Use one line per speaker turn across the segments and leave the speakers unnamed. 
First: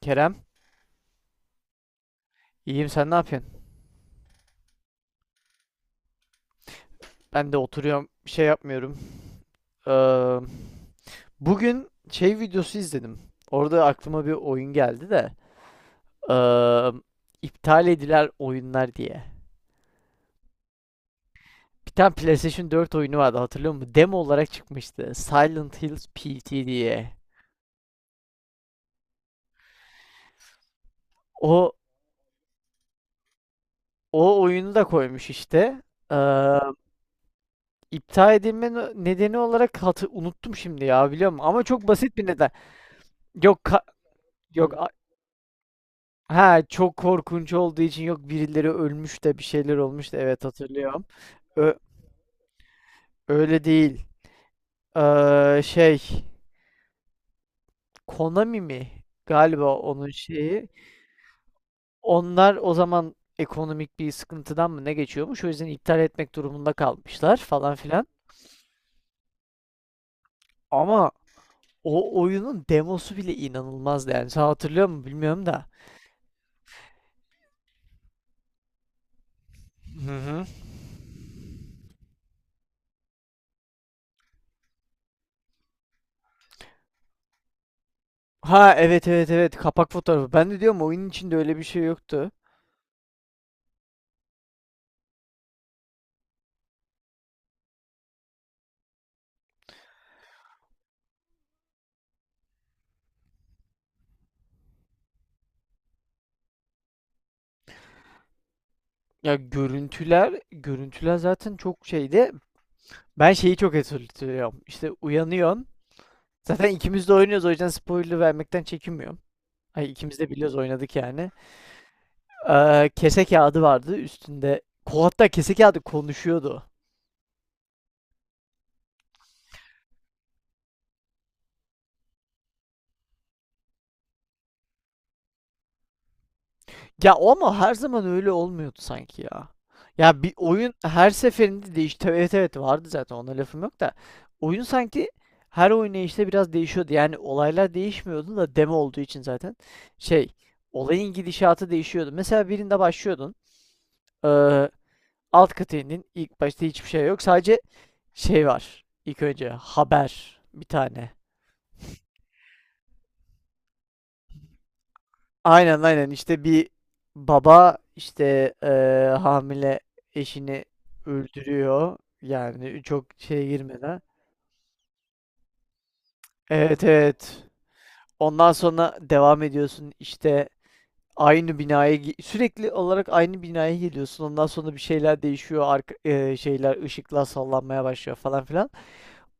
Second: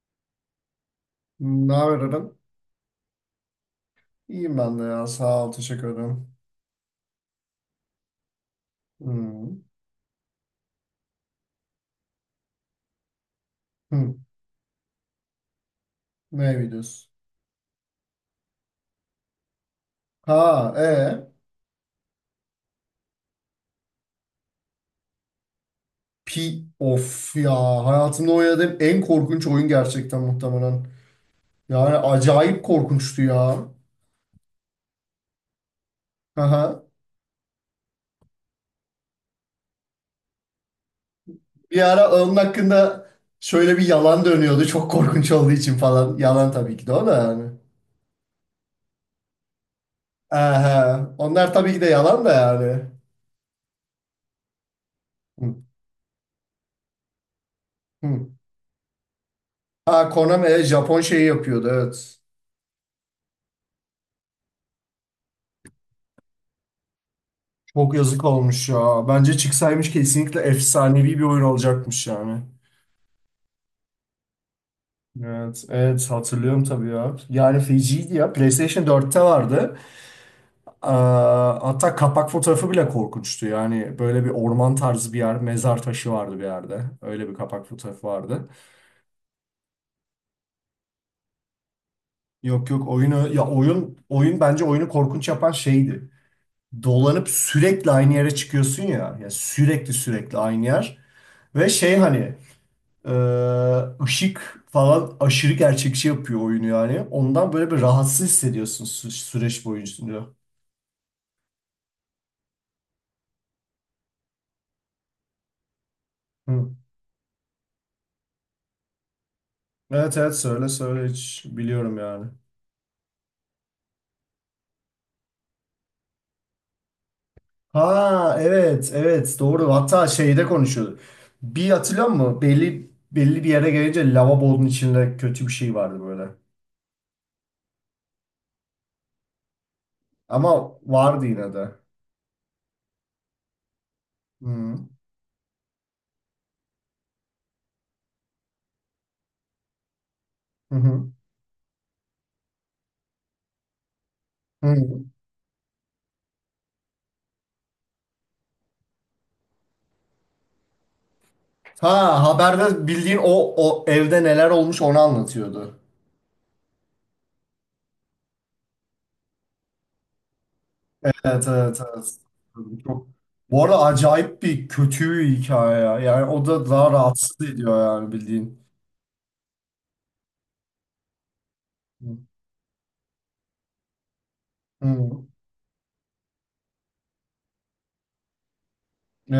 Kerem,
Ne haber Eren?
iyiyim sen ne yapıyorsun?
İyiyim ben de ya. Sağ ol. Teşekkür ederim.
Ben de oturuyorum, bir şey yapmıyorum.
Hmm.
Ee, Bugün şey videosu izledim. Orada
Hmm.
aklıma bir oyun geldi de. Ee,
Ne videosu?
iptal edilen oyunlar diye.
Ha, e.
Bir tane PlayStation 4 oyunu vardı, hatırlıyor musun? Demo olarak çıkmıştı. Silent Hills
Pi
PT diye.
of ya. Hayatımda oynadığım en korkunç oyun gerçekten muhtemelen.
O
Yani acayip korkunçtu ya.
o oyunu da koymuş işte. Ee,
Aha.
iptal edilme nedeni olarak unuttum şimdi ya, biliyor musun? Ama
Bir
çok
ara
basit bir
onun
neden.
hakkında
Yok
şöyle
ka-
bir yalan dönüyordu.
yok.
Çok korkunç olduğu için falan. Yalan
Ha,
tabii ki de
çok
o da yani.
korkunç olduğu için, yok birileri ölmüş de bir şeyler olmuş da, evet hatırlıyorum.
Aha. Onlar tabii
Ö-
ki de yalan da yani.
öyle değil. Ee,
Hmm.
şey
Hmm.
Konami mi? Galiba
Ha,
onun
Konami
şeyi.
Japon şeyi yapıyordu, evet.
Onlar o zaman ekonomik bir sıkıntıdan mı ne geçiyormuş? O yüzden iptal etmek durumunda kalmışlar falan
Çok
filan.
yazık olmuş ya. Bence çıksaymış kesinlikle
Ama
efsanevi bir oyun olacakmış
o
yani.
oyunun demosu bile inanılmazdı yani. Sen hatırlıyor musun bilmiyorum
Evet,
da.
evet hatırlıyorum tabii ya. Yani feciydi ya. PlayStation 4'te vardı.
Hı hı.
Aa, hatta kapak fotoğrafı bile korkunçtu. Yani böyle bir orman tarzı bir yer, mezar taşı vardı bir yerde. Öyle bir kapak fotoğrafı vardı.
Ha evet evet evet, kapak fotoğrafı. Ben de diyorum oyunun içinde öyle bir şey yoktu.
Yok yok, oyunu ya, oyun oyun bence oyunu korkunç yapan şeydi. Dolanıp sürekli aynı yere çıkıyorsun ya. Ya sürekli sürekli aynı yer. Ve şey, hani Ee, ışık falan aşırı gerçekçi yapıyor oyunu yani. Ondan böyle bir rahatsız hissediyorsun
Ya,
süreç boyunca.
görüntüler, görüntüler zaten çok şeydi. Ben şeyi çok hatırlıyorum. İşte uyanıyorsun.
Hı.
Zaten ikimiz de oynuyoruz o yüzden spoiler vermekten çekinmiyorum. Ay
Evet
ikimiz de
evet,
biliyoruz,
söyle
oynadık
söyle,
yani.
hiç biliyorum yani.
Kese kağıdı vardı üstünde. Hatta kese kağıdı konuşuyordu.
Ha evet evet, doğru, hatta şeyde konuşuyordu. Bir hatırlıyor musun? Belli belli bir yere gelince lavabonun içinde kötü bir şey vardı böyle.
Ya o ama her zaman öyle olmuyordu sanki ya. Ya, bir oyun
Ama
her
vardı yine
seferinde
de.
değişti. Evet evet vardı, zaten ona lafım yok da. Oyun
Hı.
sanki her oynayışta biraz değişiyordu. Yani olaylar değişmiyordu da, demo olduğu için zaten. Şey,
Hı
olayın
hı.
gidişatı değişiyordu. Mesela birinde başlıyordun. eee,
Hı.
alt kata indin. İlk başta hiçbir şey yok. Sadece şey var. İlk önce haber bir tane.
Ha, haberde bildiğin o, o evde neler olmuş onu anlatıyordu.
Aynen aynen, işte bir baba işte hamile eşini
Evet evet
öldürüyor
evet.
yani, çok
Çok...
şeye
Bu arada
girmeden.
acayip bir kötü bir hikaye ya. Yani o da
Evet
daha rahatsız
evet.
ediyor yani
Ondan
bildiğin.
sonra devam ediyorsun işte sürekli olarak aynı binaya geliyorsun. Ondan sonra bir
Hı.
şeyler değişiyor arka, şeyler, ışıklar sallanmaya başlıyor falan filan.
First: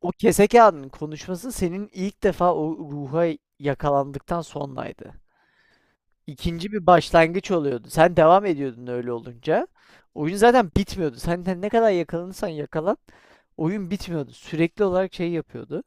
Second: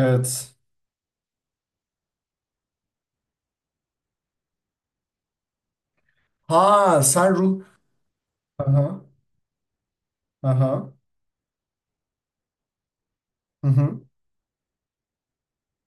O kese kağıdının konuşması senin ilk defa o ruha yakalandıktan sonraydı.
Ha
İkinci bir
sen
başlangıç
ruh...
oluyordu. Sen devam
Aha,
ediyordun öyle olunca. Oyun zaten
aha.
bitmiyordu. Senden ne kadar yakalanırsan yakalan
Hı
oyun
hı.
bitmiyordu. Sürekli olarak şey yapıyordu.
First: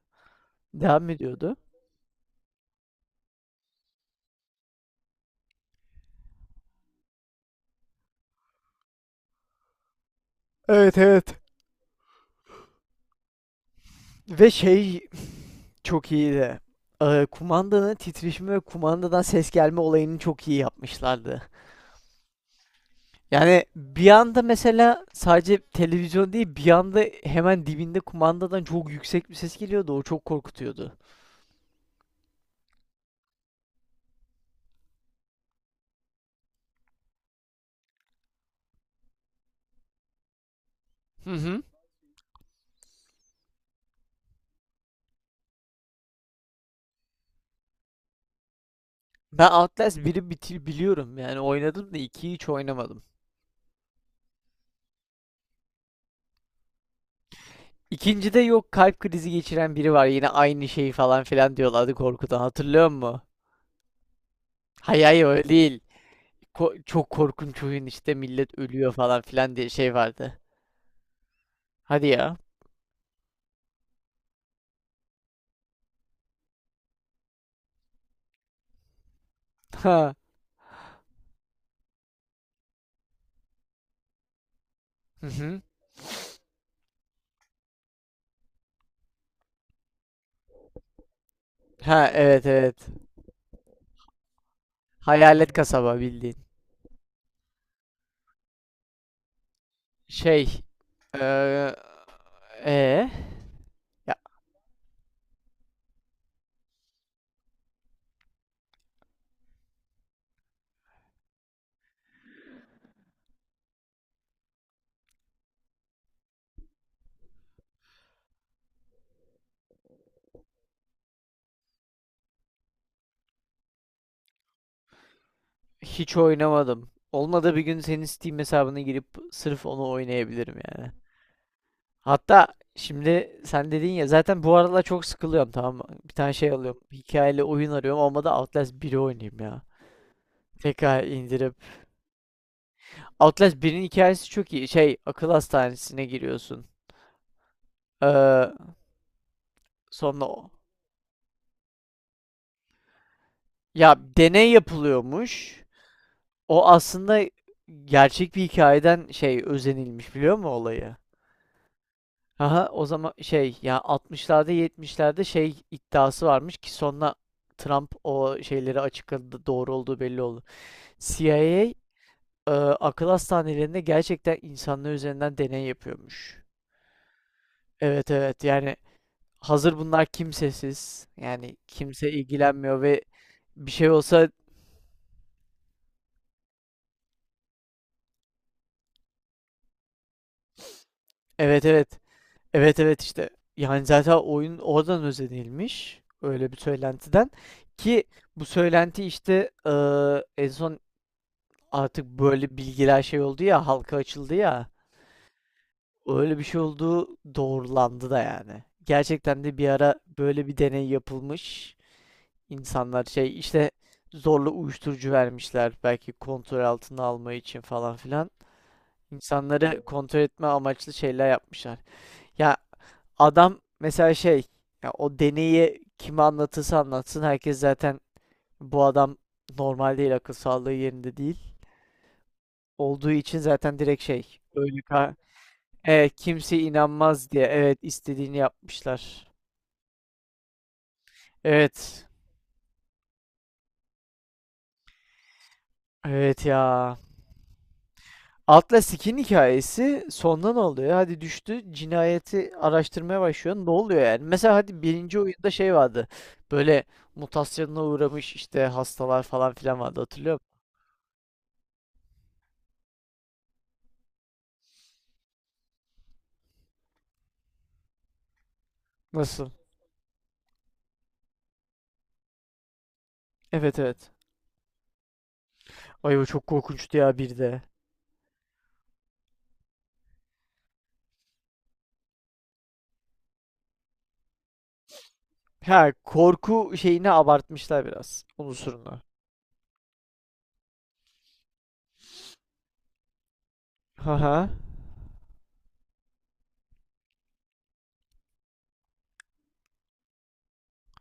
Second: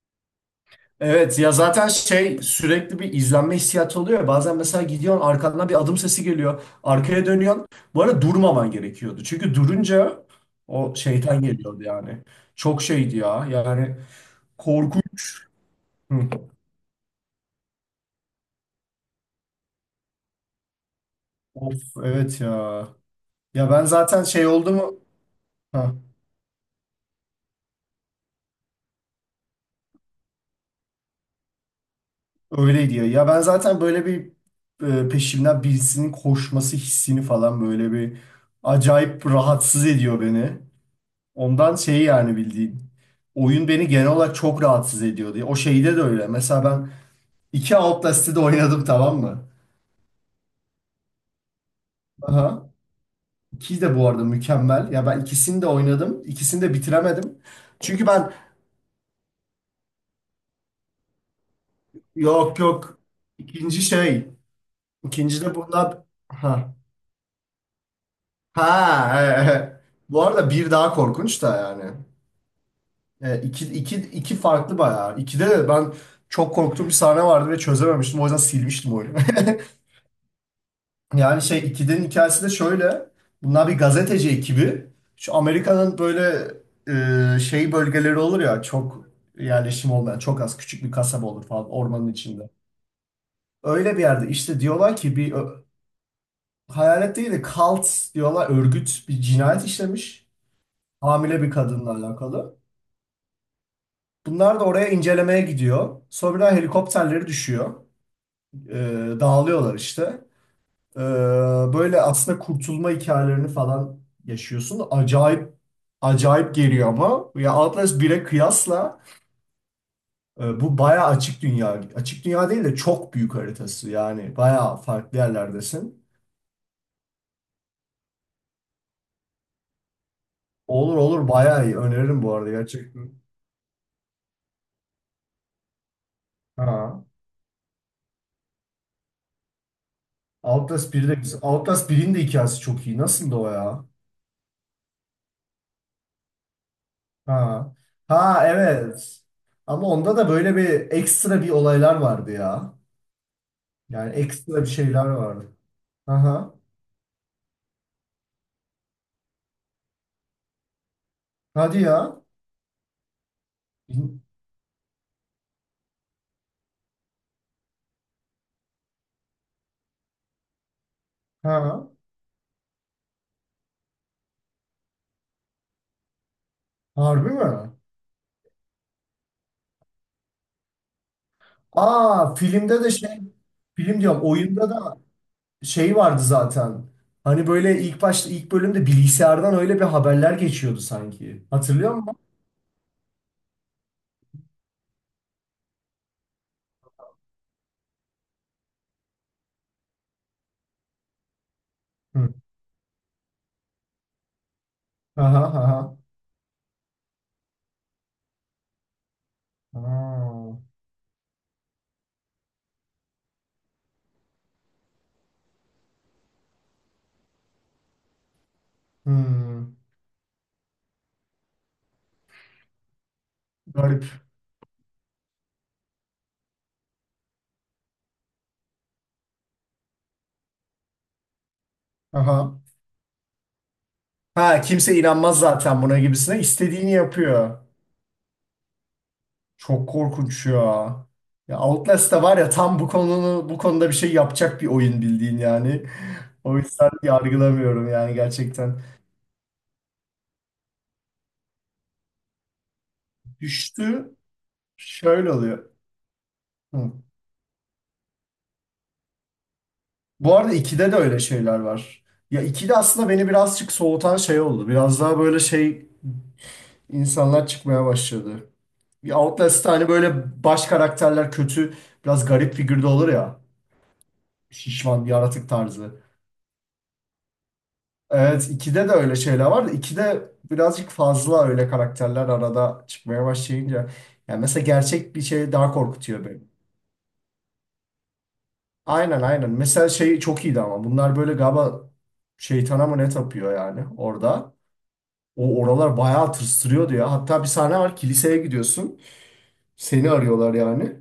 Devam
Evet ya,
ediyordu.
zaten şey, sürekli bir izlenme hissiyatı oluyor ya. Bazen mesela gidiyorsun arkandan bir adım sesi geliyor. Arkaya dönüyorsun. Bu arada durmaman gerekiyordu. Çünkü durunca o
Evet evet.
şeytan geliyordu yani. Çok şeydi ya. Yani
Ve şey,
korkunç.
çok
Hı.
iyiydi. Kumandanın titreşimi ve kumandadan ses gelme olayını çok iyi yapmışlardı.
Of evet ya.
Yani
Ya ben
bir
zaten
anda
şey oldu mu?
mesela sadece
Ha,
televizyon değil, bir anda hemen dibinde kumandadan çok yüksek bir ses geliyordu. O çok korkutuyordu.
öyle diyor. Ya ben zaten böyle bir peşimden birisinin koşması hissini falan böyle bir acayip rahatsız ediyor beni.
Hı hı.
Ondan şey yani bildiğin. Oyun beni genel olarak çok rahatsız ediyor diye. O şeyde de öyle. Mesela ben iki Outlast'ı da oynadım, tamam mı?
Ben Outlast 1'i bitir biliyorum yani, oynadım da 2'yi hiç
Aha.
oynamadım.
İki de bu arada mükemmel. Ya ben ikisini de oynadım. İkisini de bitiremedim. Çünkü ben
İkincide, yok kalp krizi geçiren biri var, yine aynı şeyi falan filan diyorlardı, korkudan
yok
hatırlıyor
yok.
musun?
İkinci şey.
Hayır hayır
İkinci
öyle
de
değil.
bundan...
Çok korkunç oyun işte, millet ölüyor falan
Ha, e,
filan diye
e.
şey
Bu
vardı.
arada bir daha korkunç da yani.
Hadi ya.
İki, iki, iki farklı bayağı. İkide de ben çok korktuğum bir sahne vardı ve çözememiştim. O yüzden silmiştim oyunu.
Ha.
Yani şey, ikidinin hikayesi de şöyle. Bunlar bir gazeteci ekibi.
Hı
Şu
hı.
Amerika'nın böyle şey bölgeleri olur ya, çok yerleşim olmayan, çok az, küçük bir kasaba olur falan ormanın
Ha evet
içinde.
evet.
Öyle bir yerde işte diyorlar ki bir
Hayalet kasaba bildiğin.
hayalet değil de cult diyorlar, örgüt bir cinayet işlemiş.
Şey.
Hamile bir
Eee.
kadınla alakalı.
Ee? Ya,
Bunlar da oraya incelemeye gidiyor. Sonra helikopterleri düşüyor. Ee, dağılıyorlar işte. Ee, böyle aslında kurtulma hikayelerini falan yaşıyorsun. Acayip acayip geliyor ama. Ya Atlas 1'e kıyasla bu bayağı açık dünya. Açık dünya değil de çok büyük haritası. Yani bayağı farklı yerlerdesin.
hiç oynamadım. Olmadı bir gün senin Steam hesabına girip sırf onu oynayabilirim yani.
Olur olur, bayağı iyi. Öneririm bu
Hatta
arada gerçekten.
şimdi sen dedin ya, zaten bu aralar çok sıkılıyorum tamam mı? Bir tane şey alıyorum.
Ha.
Hikayeli oyun arıyorum. Olmadı Outlast biri oynayayım ya.
Outlast
Tekrar
1'i de güzel.
indirip.
Outlast 1'in de hikayesi çok iyi. Nasıldı o
Outlast birin
ya?
hikayesi çok iyi. Şey, akıl hastanesine giriyorsun.
Ha. Ha
Ee,
evet. Ama onda
sonra
da
o-
böyle bir ekstra bir olaylar vardı ya.
ya
Yani
deney
ekstra bir şeyler vardı.
yapılıyormuş.
Aha.
O aslında gerçek bir hikayeden şey, özenilmiş biliyor musun olayı?
Hadi ya.
Aha o zaman şey, ya altmışlarda yetmişlerde şey iddiası varmış ki sonra Trump o şeyleri açıkladı, doğru olduğu belli oldu.
Ha.
CIA e, akıl hastanelerinde gerçekten insanlar üzerinden deney yapıyormuş.
Harbi mi?
Evet evet yani, hazır bunlar kimsesiz yani kimse
Aa,
ilgilenmiyor
filmde de
ve
şey,
bir şey
film diyorum,
olsa
oyunda da şey vardı zaten. Hani böyle ilk başta, ilk bölümde bilgisayardan öyle bir haberler geçiyordu sanki.
evet
Hatırlıyor
evet
musun?
evet evet işte yani zaten oyun oradan özenilmiş, öyle bir söylentiden ki bu söylenti işte en son artık
Hı.
böyle bilgiler şey oldu ya, halka açıldı ya.
Aha aha.
Öyle bir şey olduğu doğrulandı da yani. Gerçekten de bir ara böyle bir
Aa.
deney yapılmış. İnsanlar şey işte zorla uyuşturucu vermişler belki, kontrol altına alma için falan filan.
Hmm.
İnsanları kontrol etme amaçlı şeyler yapmışlar. Ya adam
Garip.
mesela şey, ya o deneyi kime anlatırsa anlatsın herkes zaten bu adam normal değil, akıl sağlığı yerinde değil.
Aha.
Olduğu için zaten direkt
Ha, kimse inanmaz zaten buna
evet
gibisine.
kimse
İstediğini
inanmaz diye,
yapıyor.
evet istediğini yapmışlar.
Çok korkunç ya. Ya
Evet.
Outlast da var ya, tam bu konunu, bu konuda bir şey yapacak bir oyun bildiğin yani.
Evet
O yüzden
ya.
yargılamıyorum yani gerçekten.
Atla Skin hikayesi sonda ne oluyor? Hadi düştü, cinayeti araştırmaya başlıyor. Ne oluyor
Düştü
yani? Mesela hadi birinci
şöyle
oyunda
oluyor.
şey vardı. Böyle
Hı.
mutasyona uğramış işte hastalar falan filan vardı, hatırlıyor
Bu
musun?
arada 2'de de öyle şeyler var. Ya 2'de aslında beni birazcık soğutan şey oldu. Biraz daha böyle şey, insanlar çıkmaya başladı. Ya
Nasıl?
Outlast'ta hani böyle baş karakterler kötü, biraz garip figürde olur ya.
Evet evet.
Şişman, yaratık tarzı.
Ay o çok korkunçtu ya bir de.
Evet, 2'de de öyle şeyler var da 2'de birazcık fazla öyle karakterler arada çıkmaya başlayınca. Yani mesela gerçek bir şey daha
Ha,
korkutuyor beni.
korku şeyini abartmışlar biraz. Unsurunu. Ha.
Aynen aynen. Mesela şey çok iyiydi ama bunlar böyle galiba şeytana mı ne tapıyor yani
Haha.
orada. O oralar bayağı tırstırıyordu ya. Hatta bir sahne var, kiliseye gidiyorsun. Seni arıyorlar yani.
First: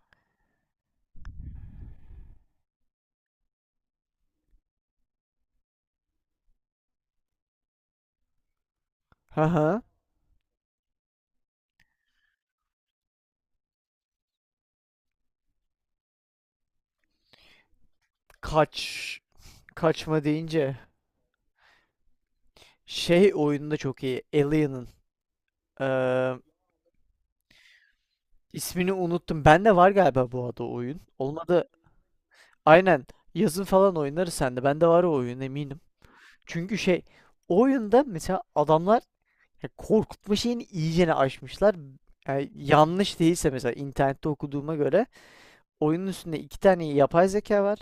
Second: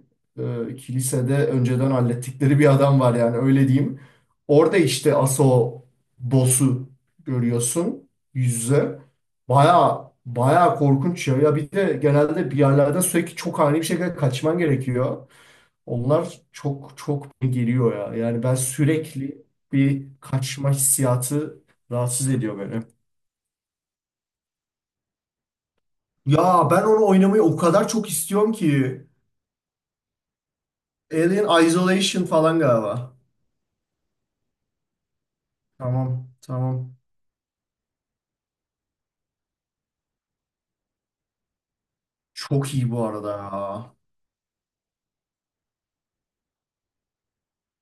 Kilisede önceden hallettikleri bir adam var yani, öyle diyeyim. Orada işte Aso boss'u görüyorsun yüz yüze.
Ha.
Baya baya korkunç ya. Ya bir de genelde bir yerlerden sürekli çok ani bir şekilde kaçman gerekiyor. Onlar çok çok geliyor ya. Yani ben
Kaç.
sürekli bir
Kaçma
kaçma
deyince.
hissiyatı rahatsız ediyor beni.
Şey oyunda çok iyi. Alien'ın. Eee
Ya ben onu oynamayı o kadar çok istiyorum
İsmini
ki.
unuttum. Bende var galiba bu adı oyun.
Alien
Olmadı.
Isolation falan
Aynen.
galiba.
Yazın falan oynarız sende. Bende var o oyun eminim.
Tamam,
Çünkü
tamam.
şey, o oyunda mesela adamlar ya korkutma şeyini iyicene aşmışlar. Yani
Çok iyi bu
yanlış
arada
değilse, mesela
ya.
internette okuduğuma göre oyunun üstünde iki tane yapay zeka var.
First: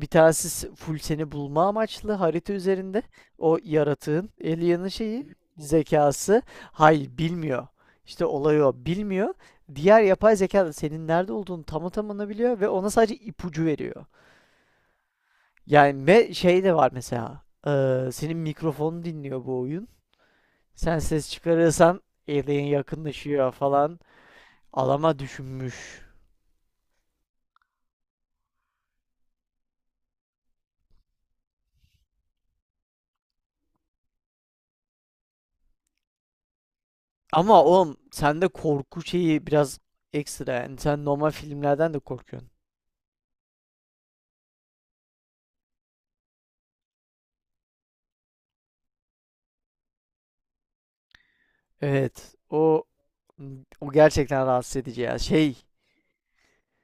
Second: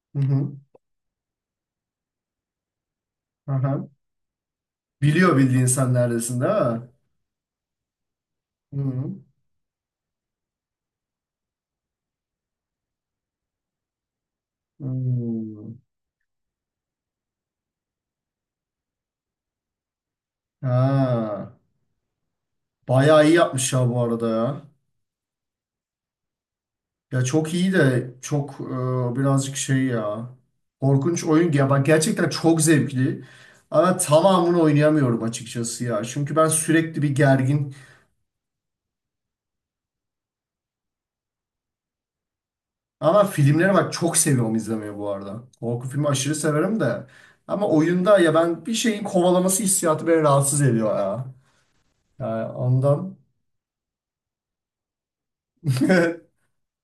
Bir
Hı hı.
tanesi full seni bulma amaçlı harita üzerinde. O
Aha.
yaratığın, alien'ın şeyi,
Biliyor bildiğin, sen neredesin
zekası.
değil mi?
Hayır bilmiyor. İşte olay, o
Hı hı.
bilmiyor. Diğer yapay zeka da senin nerede olduğunu tam tamına biliyor ve ona sadece ipucu veriyor.
Hmm.
Yani ve şey de var mesela. Senin mikrofonu dinliyor bu oyun. Sen ses
Ha.
çıkarırsan alien
Bayağı iyi
yakınlaşıyor
yapmış ya
falan.
bu arada ya.
Alama düşünmüş.
Ya çok iyi de çok birazcık şey ya. Korkunç oyun ya. Bak, gerçekten çok zevkli. Ama tamamını oynayamıyorum açıkçası ya. Çünkü ben sürekli bir
Ama
gergin.
oğlum sende korku şeyi biraz ekstra yani, sen normal filmlerden de korkuyorsun.
Ama filmleri bak çok seviyorum izlemeyi bu arada. Korku filmi aşırı severim de. Ama oyunda ya, ben bir şeyin kovalaması hissiyatı beni rahatsız ediyor ya.
Evet.
Yani
O
ondan.
o gerçekten rahatsız edici ya. Şey,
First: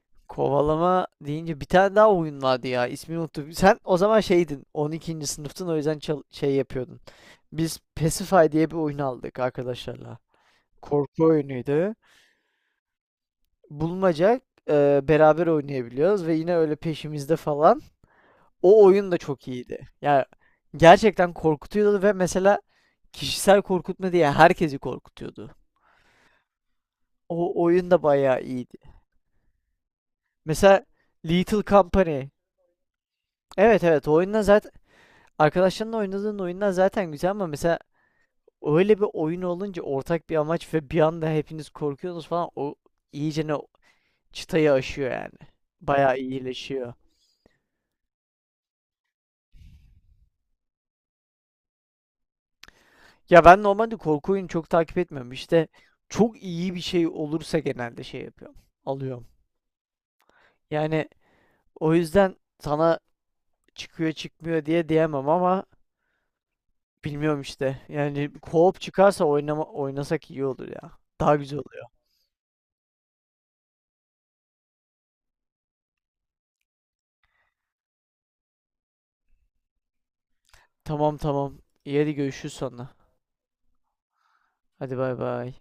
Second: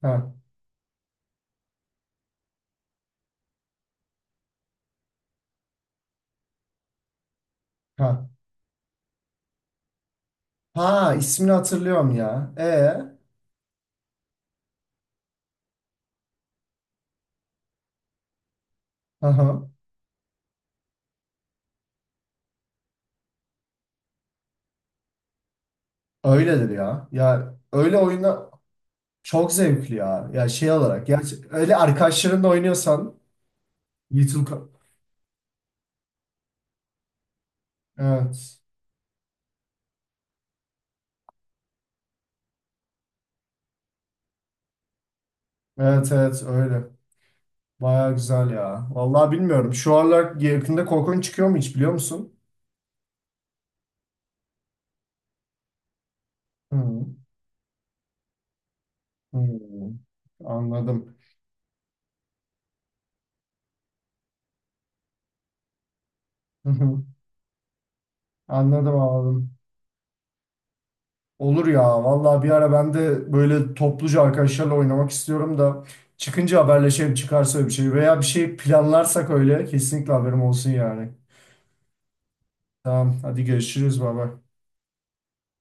Ha,
kovalama deyince bir tane daha oyun vardı ya. İsmini unuttum. Sen o zaman şeydin. 12. sınıftın o yüzden şey yapıyordun. Biz
ha.
Pacify diye bir oyun aldık arkadaşlarla.
Ha,
Korku
ismini
oyunuydu.
hatırlıyorum ya.
Bulmaca beraber oynayabiliyoruz ve yine öyle peşimizde falan. O oyun da
Hı
çok
hı.
iyiydi. Yani gerçekten korkutuyordu ve mesela kişisel korkutma diye herkesi korkutuyordu.
Öyledir ya. Ya
O oyun
öyle
da bayağı
oyunda
iyiydi.
çok zevkli ya. Ya şey
Mesela
olarak. Ya
Little
öyle
Company.
arkadaşlarınla oynuyorsan
Evet evet, o
Little
oyundan
Ka-
zaten arkadaşlarınla oynadığın oyundan zaten güzel, ama mesela
Evet.
öyle bir oyun olunca ortak bir amaç ve bir anda hepiniz korkuyorsunuz falan, o iyice ne çıtayı aşıyor yani.
Evet
Bayağı
evet öyle.
iyileşiyor.
Baya güzel ya. Vallahi bilmiyorum. Şu aralar yakında korkunç çıkıyor mu, hiç biliyor musun?
Ya ben normalde korku oyunu çok takip etmiyorum. İşte çok iyi bir şey
Hı.
olursa genelde şey yapıyorum. Alıyorum.
Hmm,
Yani
anladım.
o yüzden sana çıkıyor çıkmıyor diye diyemem ama
Hı hı.
bilmiyorum işte. Yani co-op
Anladım
çıkarsa
abi.
oynama, oynasak iyi olur ya. Daha güzel
Olur
oluyor.
ya. Vallahi bir ara ben de böyle topluca arkadaşlarla oynamak istiyorum da çıkınca haberleşelim, çıkarsa bir şey veya bir şey planlarsak öyle kesinlikle haberim olsun yani.
Tamam tamam. İyi hadi görüşürüz sonra.
Tamam hadi görüşürüz baba.
Hadi bay bay.